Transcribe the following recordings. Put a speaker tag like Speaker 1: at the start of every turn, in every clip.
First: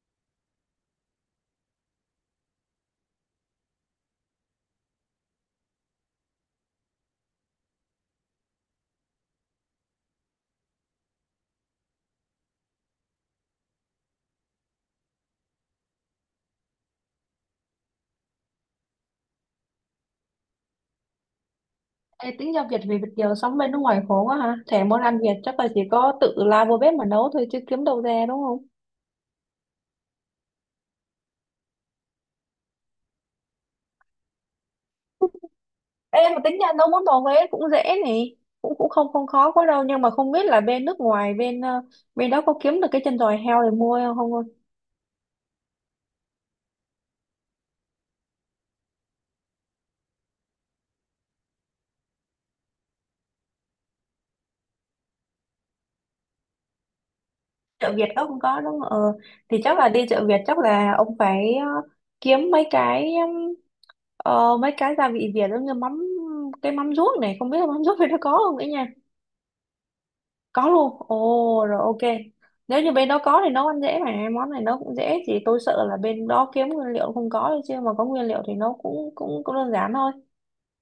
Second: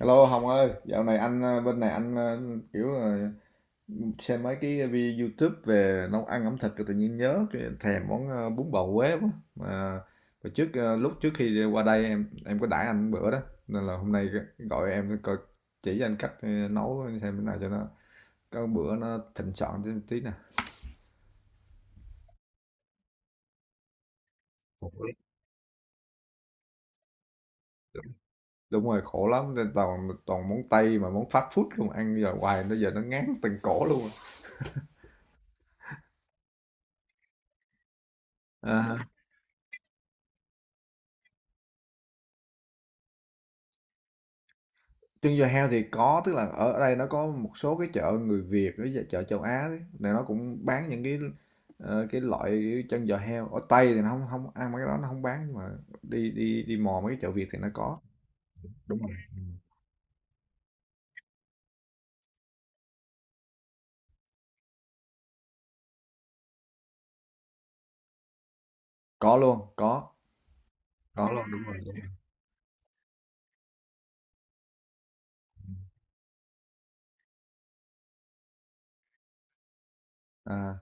Speaker 1: Hello Hồng ơi, dạo này anh, bên này anh, kiểu là xem mấy cái video YouTube về nấu ăn ẩm thực rồi tự nhiên nhớ cái thèm món bún bò Huế quá. Mà hồi trước, lúc trước khi qua đây em có đãi anh bữa đó nên là hôm nay gọi em coi chỉ cho anh cách nấu xem thế nào cho nó có bữa nó thịnh soạn tí, tí nè.
Speaker 2: Ê, tính giao Việt vì Việt kiều sống bên nước ngoài khổ quá ha. Thèm
Speaker 1: Khổ
Speaker 2: món
Speaker 1: lắm.
Speaker 2: ăn Việt chắc là chỉ có tự lao vô bếp mà nấu thôi chứ kiếm đâu ra đúng không?
Speaker 1: Đúng rồi, khổ lắm nên toàn toàn món Tây mà món fast food không ăn giờ hoài nó giờ nó ngán từng cổ luôn.
Speaker 2: Ê, mà tính ra nấu món bò Huế cũng dễ nè. Cũng cũng
Speaker 1: À,
Speaker 2: không không khó quá đâu, nhưng mà không biết là bên nước ngoài bên đó có kiếm được cái chân giò heo để mua không không? Ơi?
Speaker 1: Trưng giò heo thì có, tức là ở đây nó có một số cái chợ người Việt với chợ châu Á đấy, là nó cũng bán những cái loại chân giò heo. Ở Tây thì nó không không ăn mấy cái đó nó không bán nhưng mà đi đi đi mò mấy cái chợ Việt thì nó
Speaker 2: Chợ
Speaker 1: có.
Speaker 2: Việt đó không có đúng không? Ờ,
Speaker 1: Đúng rồi.
Speaker 2: thì chắc là đi chợ Việt chắc là ông phải kiếm mấy cái gia vị Việt giống như mắm, cái mắm ruốc này không biết là mắm ruốc bên đó có không ấy.
Speaker 1: Có luôn,
Speaker 2: Có luôn,
Speaker 1: có luôn, đúng
Speaker 2: ồ
Speaker 1: rồi,
Speaker 2: rồi,
Speaker 1: đúng rồi.
Speaker 2: ok. Nếu như bên đó có thì nấu ăn dễ mà, món này nấu cũng dễ, chỉ tôi sợ là bên đó kiếm nguyên liệu không có thôi chứ mà có nguyên liệu thì nấu cũng cũng cũng đơn giản thôi.
Speaker 1: À,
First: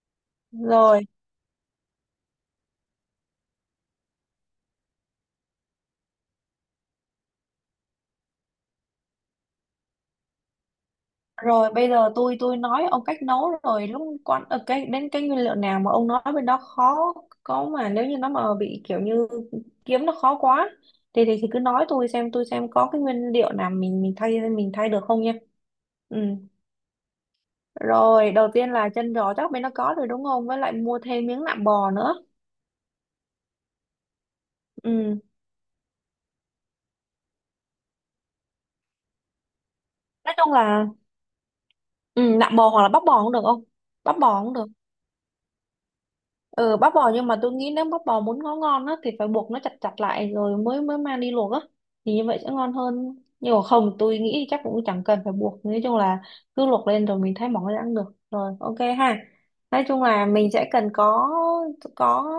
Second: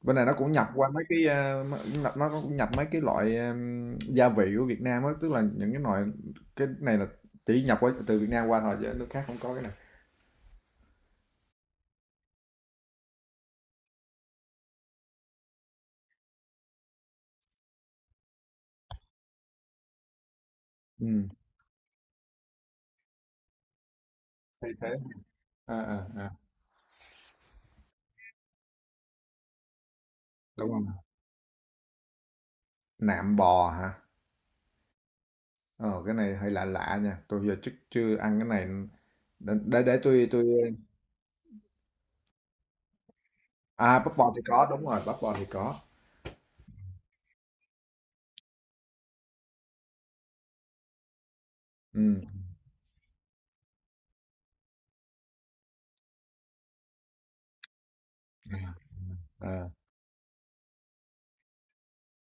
Speaker 1: bên này nó cũng nhập qua mấy
Speaker 2: Rồi,
Speaker 1: nó cũng nhập mấy cái loại gia vị của Việt Nam á, tức là những cái loại cái này là chỉ nhập qua từ Việt Nam qua thôi chứ nước khác không có cái này.
Speaker 2: rồi bây giờ tôi nói ông cách nấu, rồi lúc cái đến cái nguyên liệu nào mà ông nói bên đó khó có, mà nếu như nó mà bị kiểu như kiếm nó khó quá thì
Speaker 1: Ừ.
Speaker 2: thì, thì cứ nói, tôi xem có cái nguyên liệu nào mình mình thay
Speaker 1: Thay
Speaker 2: mình thay
Speaker 1: thế.
Speaker 2: được không nha.
Speaker 1: À, à,
Speaker 2: Ừ.
Speaker 1: à.
Speaker 2: Rồi, đầu tiên là chân giò chắc bên nó có rồi đúng không? Với
Speaker 1: Đúng
Speaker 2: lại
Speaker 1: không?
Speaker 2: mua thêm miếng nạm bò nữa.
Speaker 1: Nạm bò hả?
Speaker 2: Ừ.
Speaker 1: Ờ, cái này hơi lạ lạ nha, tôi giờ trước chưa ăn cái này, để tôi
Speaker 2: Nói
Speaker 1: tôi
Speaker 2: chung là, ừ, nạm bò hoặc là bắp bò cũng được không?
Speaker 1: À, bắp
Speaker 2: Bắp
Speaker 1: bò thì
Speaker 2: bò cũng
Speaker 1: có,
Speaker 2: được.
Speaker 1: đúng rồi, bắp bò thì có.
Speaker 2: Ừ, bắp bò nhưng mà tôi nghĩ nếu bắp bò muốn ngon ngon á thì phải buộc nó chặt chặt lại rồi mới mới mang đi luộc á. Thì
Speaker 1: Ừm,
Speaker 2: như vậy sẽ ngon hơn. Nhưng mà không, tôi nghĩ chắc cũng chẳng cần phải buộc. Nói chung là cứ luộc lên rồi mình thái mỏng ra ăn được. Rồi, ok ha.
Speaker 1: à, à,
Speaker 2: Nói chung là mình sẽ cần có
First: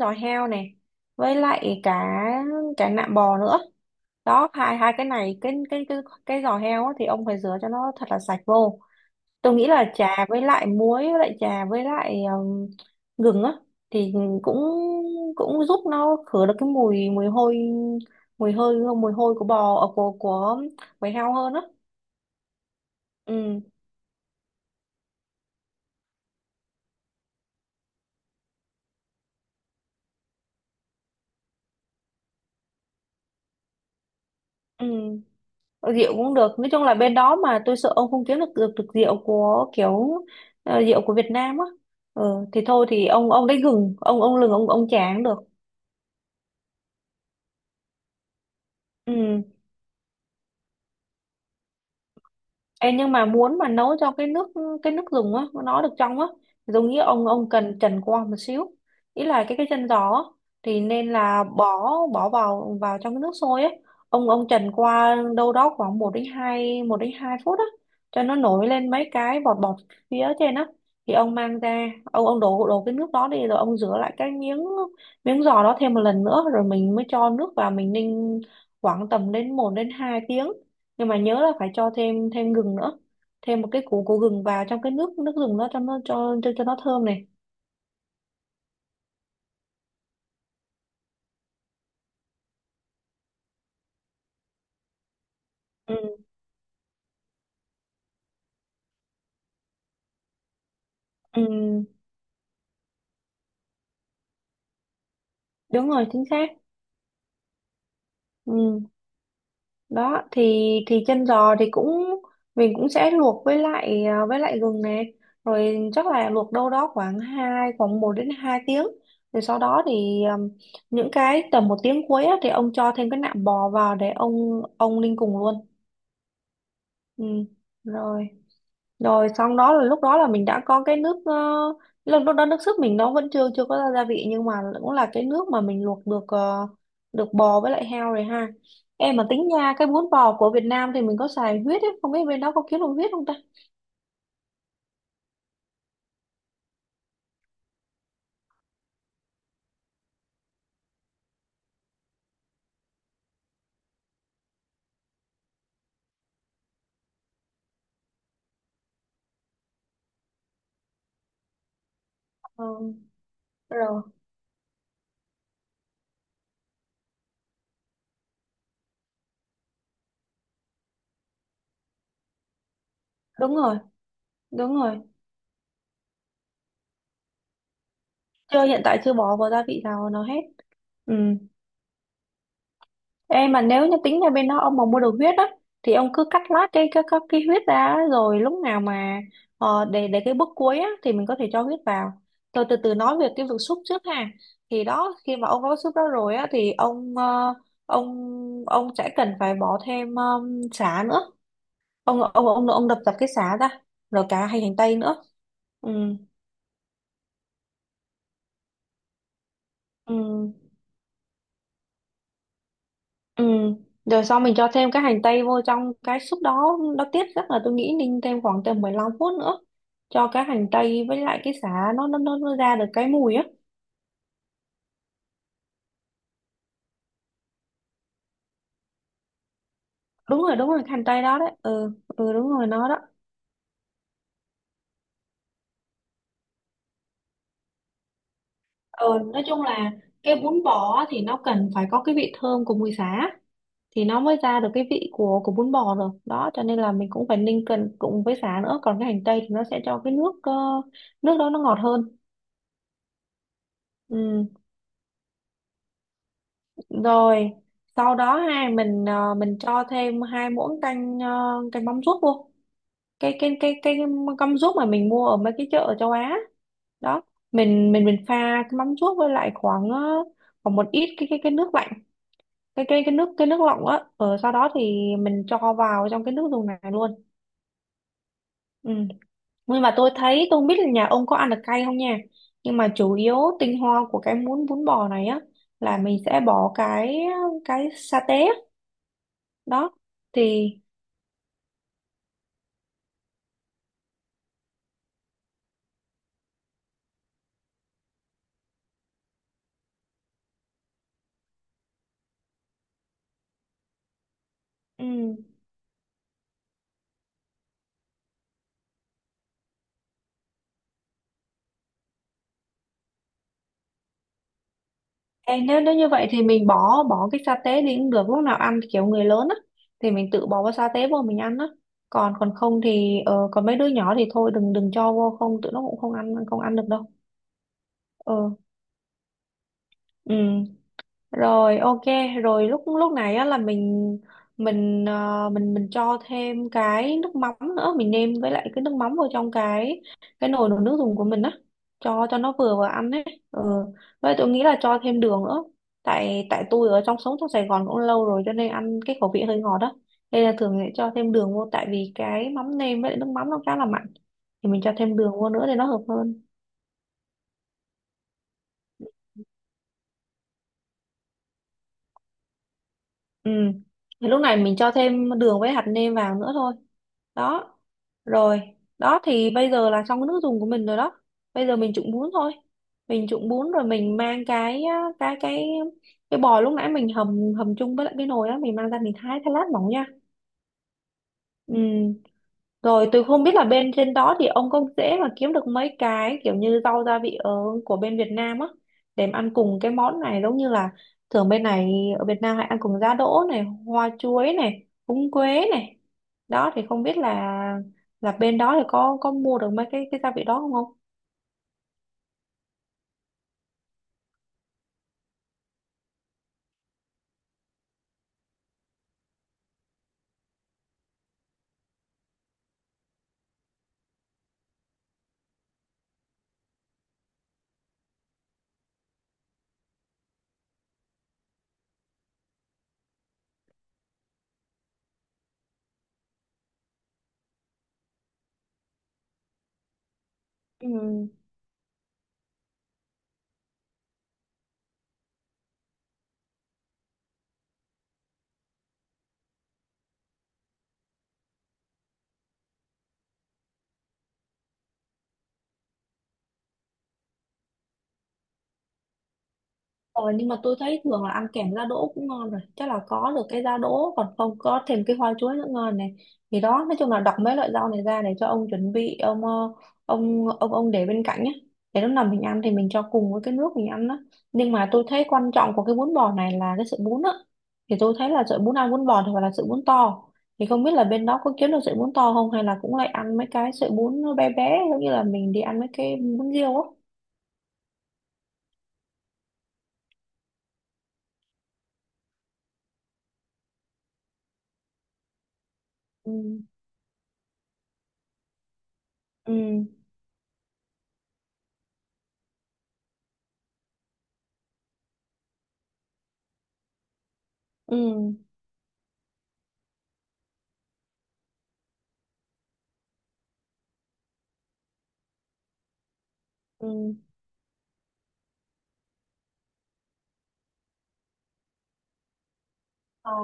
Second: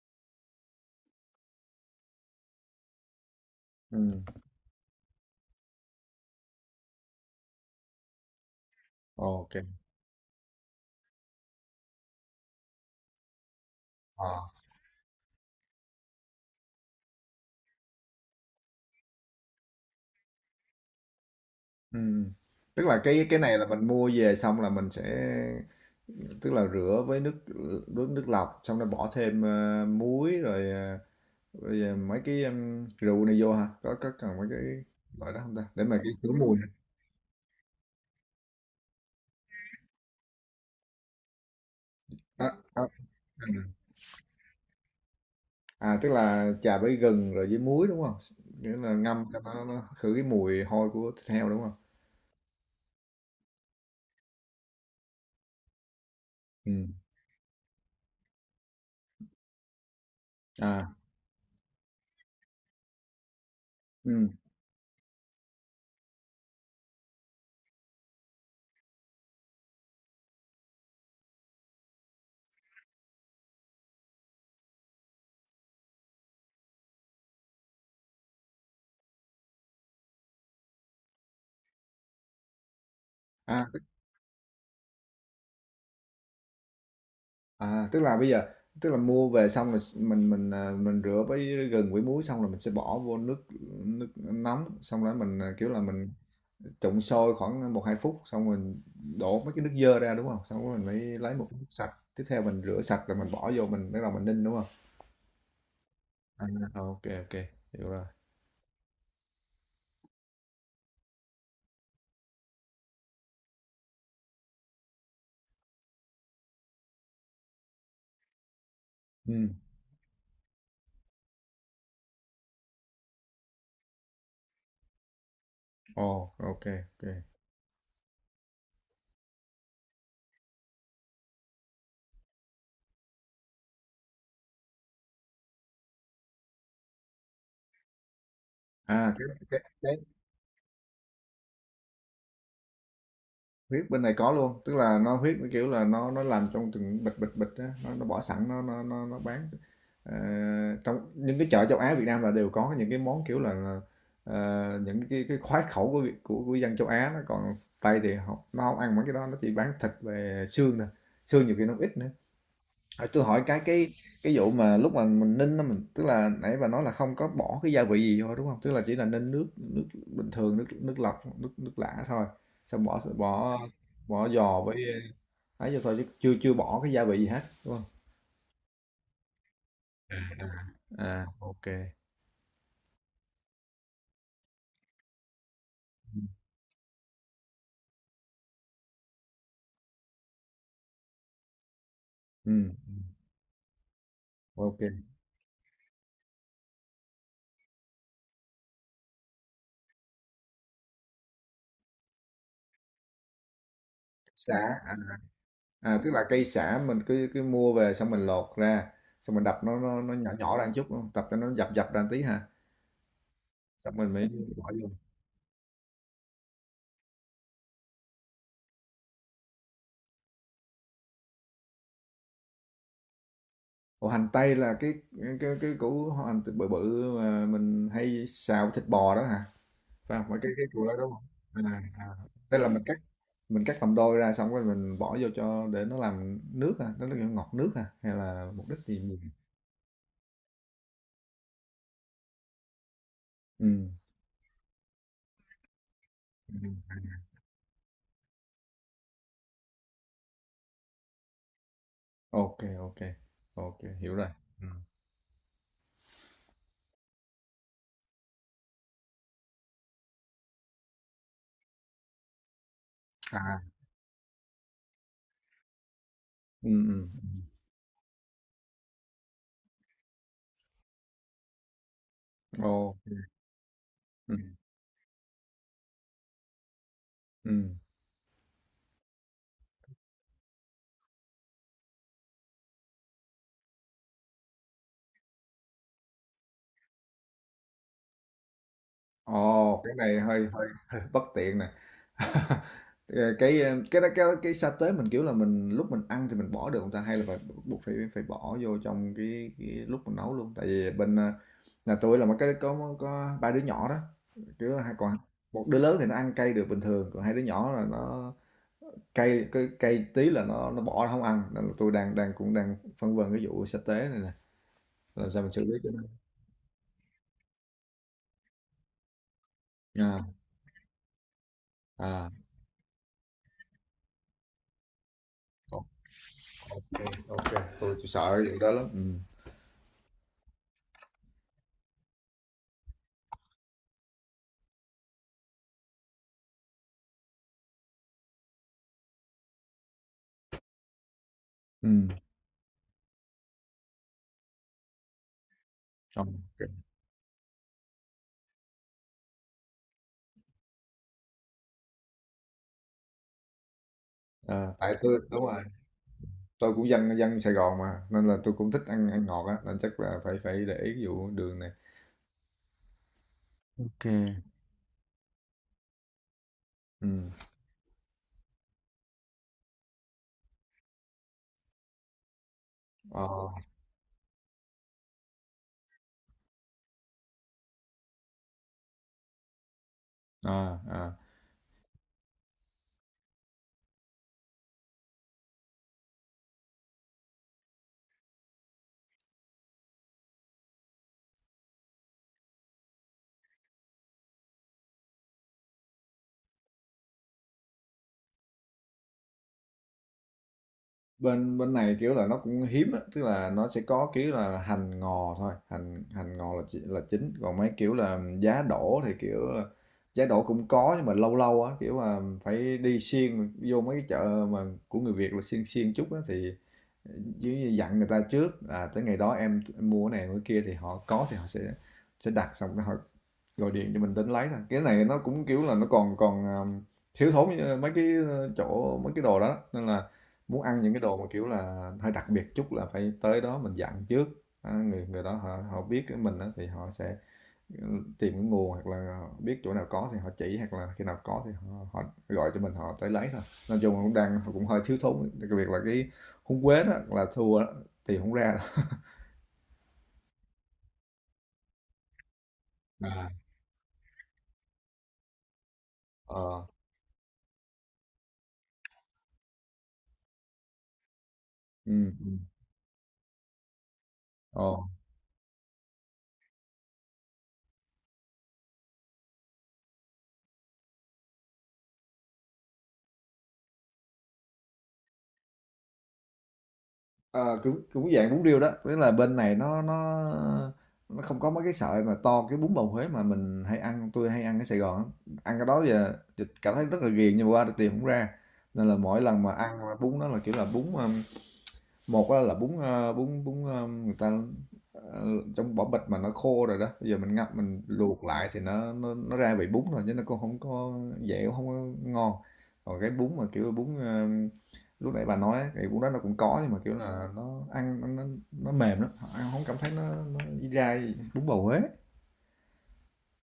Speaker 2: giò heo này với lại cả cả nạm bò nữa. Đó, hai hai cái này, cái giò heo á, thì ông phải rửa cho nó thật là sạch vô. Tôi
Speaker 1: ok.
Speaker 2: nghĩ là trà với lại muối với lại trà với lại gừng á thì
Speaker 1: Ờ.
Speaker 2: cũng cũng giúp nó khử được cái mùi mùi hôi mùi hơi mùi hôi của bò, của bầy heo hơn á.
Speaker 1: Ừm. Tức là cái
Speaker 2: Ừ,
Speaker 1: này là mình mua về xong là mình sẽ tức là rửa với nước nước nước lọc xong rồi bỏ thêm muối rồi, mấy cái rượu này vô hả? Có cần mấy cái
Speaker 2: ừ.
Speaker 1: loại đó không ta? Để mà
Speaker 2: Rượu
Speaker 1: cái khử
Speaker 2: cũng
Speaker 1: mùi.
Speaker 2: được, nói chung là bên đó mà tôi sợ ông không kiếm được, được rượu của Việt Nam á. Ừ, thì thôi
Speaker 1: À,
Speaker 2: thì ông lấy gừng, ông lừng, ông trà được.
Speaker 1: à, tức là chà với gừng rồi với muối, đúng không? Nghĩa là ngâm cho
Speaker 2: Ừ.
Speaker 1: nó khử cái mùi hôi của thịt heo, đúng không?
Speaker 2: Ê, nhưng mà muốn mà nấu cho cái nước dùng á nó được trong á, giống
Speaker 1: Ừm,
Speaker 2: như ông cần trần qua một xíu, ý là cái chân giò á, thì
Speaker 1: à,
Speaker 2: nên là bỏ bỏ vào vào trong cái nước sôi á.
Speaker 1: ừm,
Speaker 2: Ông trần qua đâu đó khoảng một đến hai phút á, cho nó nổi lên mấy cái bọt bọt phía trên á, thì ông mang ra, ông đổ đổ cái nước đó đi, rồi ông rửa lại cái miếng miếng giò đó thêm một lần nữa, rồi mình mới cho nước vào mình ninh khoảng tầm một đến hai tiếng. Nhưng mà nhớ là phải cho thêm thêm gừng nữa, thêm
Speaker 1: à,
Speaker 2: một
Speaker 1: tức
Speaker 2: cái củ củ gừng vào trong cái nước nước gừng đó cho nó, cho nó thơm này.
Speaker 1: tức là bây giờ tức là mua về xong rồi s mình, à, mình rửa với gừng với muối xong rồi mình sẽ bỏ vô nước nước nóng, xong rồi mình, kiểu là, mình
Speaker 2: Ừ,
Speaker 1: trụng sôi khoảng một hai phút, xong mình đổ mấy cái nước dơ ra, đúng không? Xong rồi mình mới lấy
Speaker 2: ừ,
Speaker 1: một cái nước sạch, tiếp theo mình rửa sạch rồi mình bỏ vô mình bắt đầu mình ninh, đúng không?
Speaker 2: đúng rồi, chính
Speaker 1: À,
Speaker 2: xác.
Speaker 1: ok kê, hiểu rồi.
Speaker 2: Ừ. Đó thì chân giò thì cũng, mình cũng sẽ luộc với lại, à, với lại gừng này, rồi chắc là luộc đâu đó khoảng 1 đến 2 tiếng, rồi
Speaker 1: Ừm.
Speaker 2: sau đó thì, những cái tầm 1 tiếng cuối á, thì ông cho thêm cái nạm bò vào để ông ninh cùng luôn.
Speaker 1: Ồ, ok, ok.
Speaker 2: Ừ. Rồi, rồi xong đó là lúc đó là mình đã có cái lúc lúc đó nước súp mình nó vẫn chưa chưa có gia vị, nhưng mà cũng là cái nước mà mình luộc được bò với lại heo rồi ha.
Speaker 1: À,
Speaker 2: Em
Speaker 1: cái
Speaker 2: mà tính
Speaker 1: cái
Speaker 2: nha, cái
Speaker 1: cái
Speaker 2: bún bò của Việt Nam thì mình có xài huyết ấy, không biết bên đó có kiếm được huyết không ta.
Speaker 1: huyết bên này có luôn, tức là nó huyết kiểu là nó làm trong từng bịch bịch bịch á, nó bỏ sẵn nó bán. Ờ, trong những cái chợ châu Á Việt Nam là đều có những cái món kiểu là, ờ, những cái khoái khẩu của của dân châu Á nó còn Tây thì họ nó không ăn mấy cái đó nó chỉ bán thịt về xương nè, xương nhiều khi nó ít nữa.
Speaker 2: Ờ,
Speaker 1: À, tôi hỏi cái cái
Speaker 2: rồi,
Speaker 1: cái vụ mà lúc mà mình ninh á mình tức là nãy bà nói là không có bỏ cái gia vị gì vô đúng không? Tức là chỉ là ninh nước nước bình thường nước nước lọc nước nước lã thôi. Xong bỏ
Speaker 2: đúng
Speaker 1: bỏ
Speaker 2: rồi,
Speaker 1: bỏ giò
Speaker 2: đúng
Speaker 1: với
Speaker 2: rồi.
Speaker 1: ấy vô thôi chứ chưa chưa bỏ cái gia vị gì hết đúng không?
Speaker 2: Chưa, hiện tại chưa bỏ vào gia vị nào nó hết. Ừ.
Speaker 1: À, ok.
Speaker 2: Ê mà nếu như tính ra bên đó ông mà mua được huyết á, thì ông cứ cắt lát cái huyết ra á, rồi lúc nào mà, để cái bước cuối á thì mình có thể cho huyết vào.
Speaker 1: Ừ,
Speaker 2: Tôi từ từ nói về cái việc xúc trước ha. Thì
Speaker 1: ok.
Speaker 2: đó, khi mà ông có xúc đó rồi á thì ông ờ, ông ông sẽ cần phải bỏ thêm, sả nữa. Ông đập dập cái sả ra, rồi cả
Speaker 1: Sả,
Speaker 2: hành hành
Speaker 1: à,
Speaker 2: tây nữa. Ừ,
Speaker 1: tức là cây sả mình cứ cứ mua về xong mình lột ra xong mình đập nó
Speaker 2: ừ.
Speaker 1: nhỏ nhỏ ra một chút đúng không? Tập cho nó dập dập ra một tí ha.
Speaker 2: Ừ.
Speaker 1: Xong mình
Speaker 2: Rồi
Speaker 1: mới
Speaker 2: sau mình cho
Speaker 1: bỏ vô.
Speaker 2: thêm cái hành tây vô trong cái súp đó nó tiết, chắc là tôi nghĩ ninh thêm khoảng tầm 15 phút nữa cho cái hành tây với lại cái sả nó, nó ra được cái mùi á.
Speaker 1: Ủa, hành tây là cái củ hành bự bự mà mình hay xào với thịt bò đó hả? Phải không? Phải
Speaker 2: Đúng
Speaker 1: cái
Speaker 2: rồi,
Speaker 1: cái
Speaker 2: đúng rồi,
Speaker 1: củ
Speaker 2: cái
Speaker 1: đó
Speaker 2: hành
Speaker 1: đúng không?
Speaker 2: tây đó đấy,
Speaker 1: À,
Speaker 2: ừ
Speaker 1: à.
Speaker 2: ừ, đúng
Speaker 1: Tức
Speaker 2: rồi,
Speaker 1: là mình
Speaker 2: nó
Speaker 1: cắt
Speaker 2: đó.
Speaker 1: mình cắt làm đôi ra xong rồi mình bỏ vô cho để nó làm nước à, nó là ngọt nước à hay là mục đích gì
Speaker 2: Ừ,
Speaker 1: nhỉ?
Speaker 2: nói chung là cái bún bò á thì nó cần phải có cái vị thơm của mùi sả
Speaker 1: Ừ.
Speaker 2: thì nó mới ra được cái vị của bún bò, rồi đó cho
Speaker 1: Ừ.
Speaker 2: nên là mình cũng phải ninh cần cùng với sả nữa, còn cái hành tây thì nó sẽ cho nước đó nó ngọt hơn.
Speaker 1: Ok, ok. Ok, hiểu rồi.
Speaker 2: Ừ.
Speaker 1: Ừ.
Speaker 2: Rồi sau đó ha, mình cho thêm hai muỗng canh mắm ruốc vô, cái cái
Speaker 1: À.
Speaker 2: cái cái mắm ruốc mà mình mua ở mấy cái chợ ở châu Á
Speaker 1: Ừ, ừ.
Speaker 2: đó, mình pha cái mắm ruốc với lại khoảng một ít cái nước lạnh, cái
Speaker 1: Ồ.
Speaker 2: cái cái nước cái nước lọc á,
Speaker 1: Ừ.
Speaker 2: ở sau đó thì mình cho vào trong cái nước dùng này luôn.
Speaker 1: Ừ.
Speaker 2: Ừ. Nhưng mà tôi thấy, tôi không biết là nhà ông có ăn được cay không nha, nhưng mà chủ yếu tinh hoa của cái muỗng bún bò này á là mình sẽ bỏ cái sa tế.
Speaker 1: Ồ,
Speaker 2: Đó
Speaker 1: cái này hơi hơi
Speaker 2: thì,
Speaker 1: hơi bất tiện nè. Cái sa tế mình kiểu là mình lúc mình ăn thì mình bỏ được không ta hay là phải buộc phải phải bỏ vô trong cái lúc mình nấu luôn tại vì bên nhà tôi là một cái có ba đứa nhỏ đó chứ hai
Speaker 2: ừ.
Speaker 1: còn một đứa lớn thì nó ăn cay được bình thường còn hai đứa nhỏ là nó cay cái cay tí là nó bỏ nó không ăn nên là tôi đang đang cũng đang phân vân cái vụ sa tế này nè làm sao mình
Speaker 2: Ê,
Speaker 1: xử lý
Speaker 2: nếu
Speaker 1: cho
Speaker 2: nếu
Speaker 1: nó.
Speaker 2: như vậy thì mình bỏ bỏ cái sa tế đi cũng được, lúc nào ăn thì kiểu người lớn á thì
Speaker 1: À,
Speaker 2: mình tự bỏ vào sa tế vô mình ăn á,
Speaker 1: à,
Speaker 2: còn còn không thì, còn mấy đứa nhỏ thì thôi đừng đừng cho vô, không tụi nó
Speaker 1: ok,
Speaker 2: cũng không ăn được đâu.
Speaker 1: ok, tôi sợ cái
Speaker 2: Ờ,
Speaker 1: vụ đó lắm. Ừ,
Speaker 2: ừ, rồi, ok. Rồi lúc lúc này á là mình, mình cho thêm cái nước mắm nữa, mình nêm với lại cái nước mắm vào trong cái nồi nồi nước dùng của mình á,
Speaker 1: ừ,
Speaker 2: cho nó vừa vào ăn ấy. Ừ. Vậy tôi nghĩ là cho thêm đường nữa, tại tại
Speaker 1: ok.
Speaker 2: tôi ở trong sống trong Sài Gòn cũng lâu rồi cho nên ăn cái khẩu vị hơi ngọt đó, nên là thường sẽ cho thêm đường vô tại vì cái mắm nêm với lại nước mắm nó khá là mặn, thì
Speaker 1: À,
Speaker 2: mình cho
Speaker 1: tại
Speaker 2: thêm
Speaker 1: tôi
Speaker 2: đường
Speaker 1: đúng
Speaker 2: vô
Speaker 1: rồi
Speaker 2: nữa để nó hợp hơn.
Speaker 1: tôi cũng dân dân Sài Gòn mà nên là tôi cũng thích ăn ăn ngọt á nên chắc là phải phải để ý cái vụ đường này.
Speaker 2: Ừ.
Speaker 1: Ok.
Speaker 2: Thì lúc này mình cho thêm đường với hạt nêm vào nữa thôi.
Speaker 1: Ừ.
Speaker 2: Đó. Rồi, đó thì bây giờ là xong cái nước dùng của mình rồi đó, bây giờ mình trụng bún thôi, mình trụng
Speaker 1: Ờ,
Speaker 2: bún rồi mình mang cái cái cái bò lúc nãy mình hầm hầm chung với lại cái nồi á, mình mang ra mình thái thái lát mỏng nha.
Speaker 1: à, à.
Speaker 2: Ừ. Rồi tôi không biết là bên trên đó thì ông có dễ mà kiếm được mấy cái kiểu như rau gia vị ở của bên Việt Nam á để mà ăn cùng cái món này, giống như là thường bên này ở Việt Nam hay ăn cùng giá đỗ này, hoa chuối này, húng quế này. Đó thì không biết là bên đó thì có mua được mấy cái gia vị đó không không?
Speaker 1: Bên bên này kiểu là nó cũng hiếm á tức là nó sẽ có kiểu là hành ngò thôi, hành hành ngò là là chính còn mấy kiểu là giá đỗ thì kiểu là giá đỗ cũng có nhưng mà lâu lâu á kiểu là phải đi xuyên vô mấy cái chợ mà của người Việt là xuyên xuyên chút á thì chứ dặn người ta trước à, tới ngày đó em mua cái này mua cái kia thì họ có thì họ sẽ đặt xong rồi họ gọi điện cho mình đến lấy thôi, cái này nó cũng kiểu là nó còn còn thiếu thốn như mấy cái chỗ mấy cái đồ đó nên là muốn ăn những cái đồ mà
Speaker 2: Ừ.
Speaker 1: kiểu là hơi đặc biệt chút là phải tới đó mình dặn trước, à, người người đó họ họ biết cái mình á thì họ sẽ tìm cái nguồn hoặc là biết chỗ nào có thì họ chỉ hoặc là khi nào có thì họ họ gọi cho mình họ tới lấy thôi. Nói chung là cũng đang cũng hơi thiếu thốn, đặc biệt là cái húng quế đó là thua đó, tìm hổng ra đâu.
Speaker 2: Ờ, nhưng mà tôi thấy thường là ăn kèm giá đỗ cũng ngon rồi, chắc là
Speaker 1: À.
Speaker 2: có được cái giá đỗ, còn không có thêm cái hoa chuối nữa ngon này. Thì
Speaker 1: Ờ,
Speaker 2: đó, nói chung là đọc mấy loại rau này ra để cho ông chuẩn bị, ông ờ, ông để bên cạnh nhé, để lúc
Speaker 1: ừm,
Speaker 2: nào
Speaker 1: ừm,
Speaker 2: mình ăn thì mình cho cùng với cái nước mình ăn đó. Nhưng
Speaker 1: ờ,
Speaker 2: mà tôi thấy quan trọng của cái bún bò này là cái sợi bún á, thì tôi thấy là sợi bún ăn bún bò thì phải là sợi bún to, thì không biết là bên đó có kiếm được sợi bún to không, hay là cũng lại ăn mấy cái sợi bún nó bé bé giống như là mình đi ăn mấy cái bún riêu á.
Speaker 1: ờ, cũng cũng dạng bún riêu đó, tức là bên này nó không có mấy cái sợi mà to cái bún bầu Huế mà mình hay ăn, tôi hay ăn ở Sài Gòn á. Ăn cái đó giờ
Speaker 2: Ừ,
Speaker 1: thì cảm thấy rất là ghiền nhưng mà qua thì tìm không ra, nên là mỗi lần mà ăn
Speaker 2: ừ,
Speaker 1: bún đó là, kiểu là, bún, một á là bún, bún, người ta, ờ, trong vỏ bịch mà nó khô rồi đó, bây giờ mình ngập mình luộc
Speaker 2: ừ,
Speaker 1: lại thì nó ra vị bún rồi, chứ nó cũng không có dẻo không có ngon. Còn cái bún mà, kiểu, bún, lúc nãy bà nói á, thì bún đó nó cũng có nhưng mà, kiểu
Speaker 2: ừ.
Speaker 1: là, nó ăn nó mềm lắm, ăn không cảm thấy nó dai, bún bầu Huế.
Speaker 2: Ờ,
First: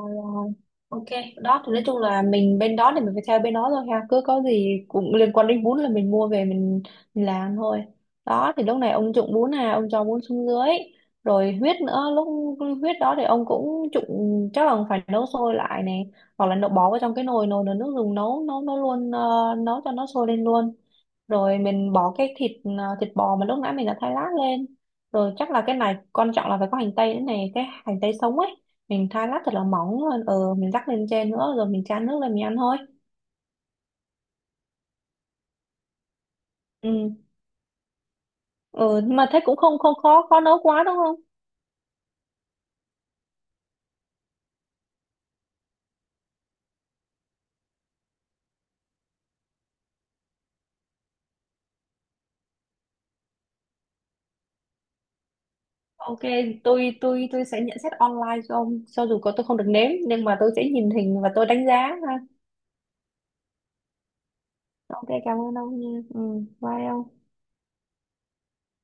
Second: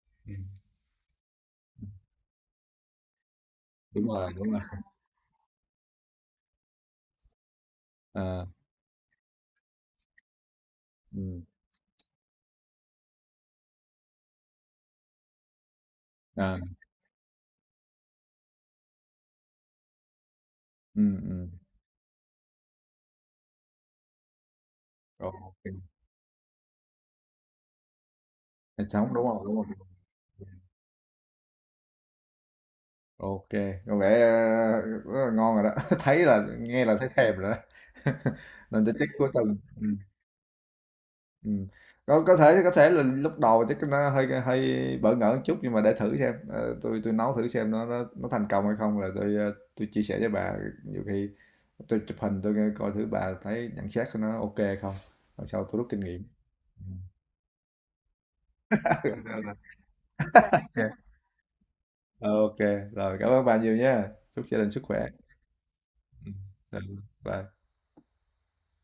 Speaker 2: ok. Đó thì nói chung là mình bên đó thì mình phải theo bên đó thôi
Speaker 1: Đúng
Speaker 2: ha, cứ
Speaker 1: rồi,
Speaker 2: có
Speaker 1: đúng rồi.
Speaker 2: gì cũng liên quan đến bún là mình mua về mình làm thôi.
Speaker 1: À,
Speaker 2: Đó thì lúc này ông trụng bún, à, ông cho bún xuống dưới,
Speaker 1: ừm,
Speaker 2: rồi huyết nữa, lúc huyết đó thì ông cũng trụng, chắc là phải nấu sôi lại này, hoặc là
Speaker 1: à,
Speaker 2: nấu bỏ vào trong cái nồi nồi nồi nước dùng nấu nấu nấu luôn, nấu cho nó sôi lên luôn,
Speaker 1: ừm, ừm,
Speaker 2: rồi mình bỏ thịt bò mà lúc nãy mình đã thái lát lên, rồi chắc
Speaker 1: ô
Speaker 2: là
Speaker 1: kê.
Speaker 2: cái này quan trọng là phải có hành tây nữa này, cái hành tây sống ấy,
Speaker 1: Thịt
Speaker 2: mình
Speaker 1: sống, đúng
Speaker 2: thái lát
Speaker 1: hông?
Speaker 2: thật
Speaker 1: Đúng
Speaker 2: là
Speaker 1: hông?
Speaker 2: mỏng lên, ừ, mình rắc lên trên nữa, rồi mình chan nước lên mình ăn thôi.
Speaker 1: Ok, có vẻ rất là ngon rồi đó. Thấy là nghe là
Speaker 2: Ừ.
Speaker 1: thấy thèm rồi đó. Nên tôi
Speaker 2: Ừ,
Speaker 1: check
Speaker 2: mà
Speaker 1: cuối
Speaker 2: thế cũng
Speaker 1: tuần.
Speaker 2: không
Speaker 1: Ừ.
Speaker 2: không khó khó nấu quá đúng không?
Speaker 1: Ừ. Có thể là lúc đầu chắc nó hơi hơi bỡ ngỡ một chút nhưng mà để thử xem. Ờ, tôi nấu thử xem nó thành công hay không là tôi chia sẻ với bà, nhiều khi tôi chụp hình tôi coi thử bà thấy nhận xét của nó ok hay không. Rồi sau tôi rút kinh
Speaker 2: Ok,
Speaker 1: nghiệm.
Speaker 2: tôi sẽ nhận xét online cho ông, cho dù có tôi không được nếm nhưng mà tôi sẽ nhìn
Speaker 1: Ok.
Speaker 2: hình và tôi đánh giá ha.
Speaker 1: Ờ, ok, rồi cảm ơn bà nhiều nha. Chúc gia đình sức khỏe.
Speaker 2: Ok, cảm ơn ông nha. Ừ.
Speaker 1: Ừ. Rồi,
Speaker 2: Bye ông.
Speaker 1: bye.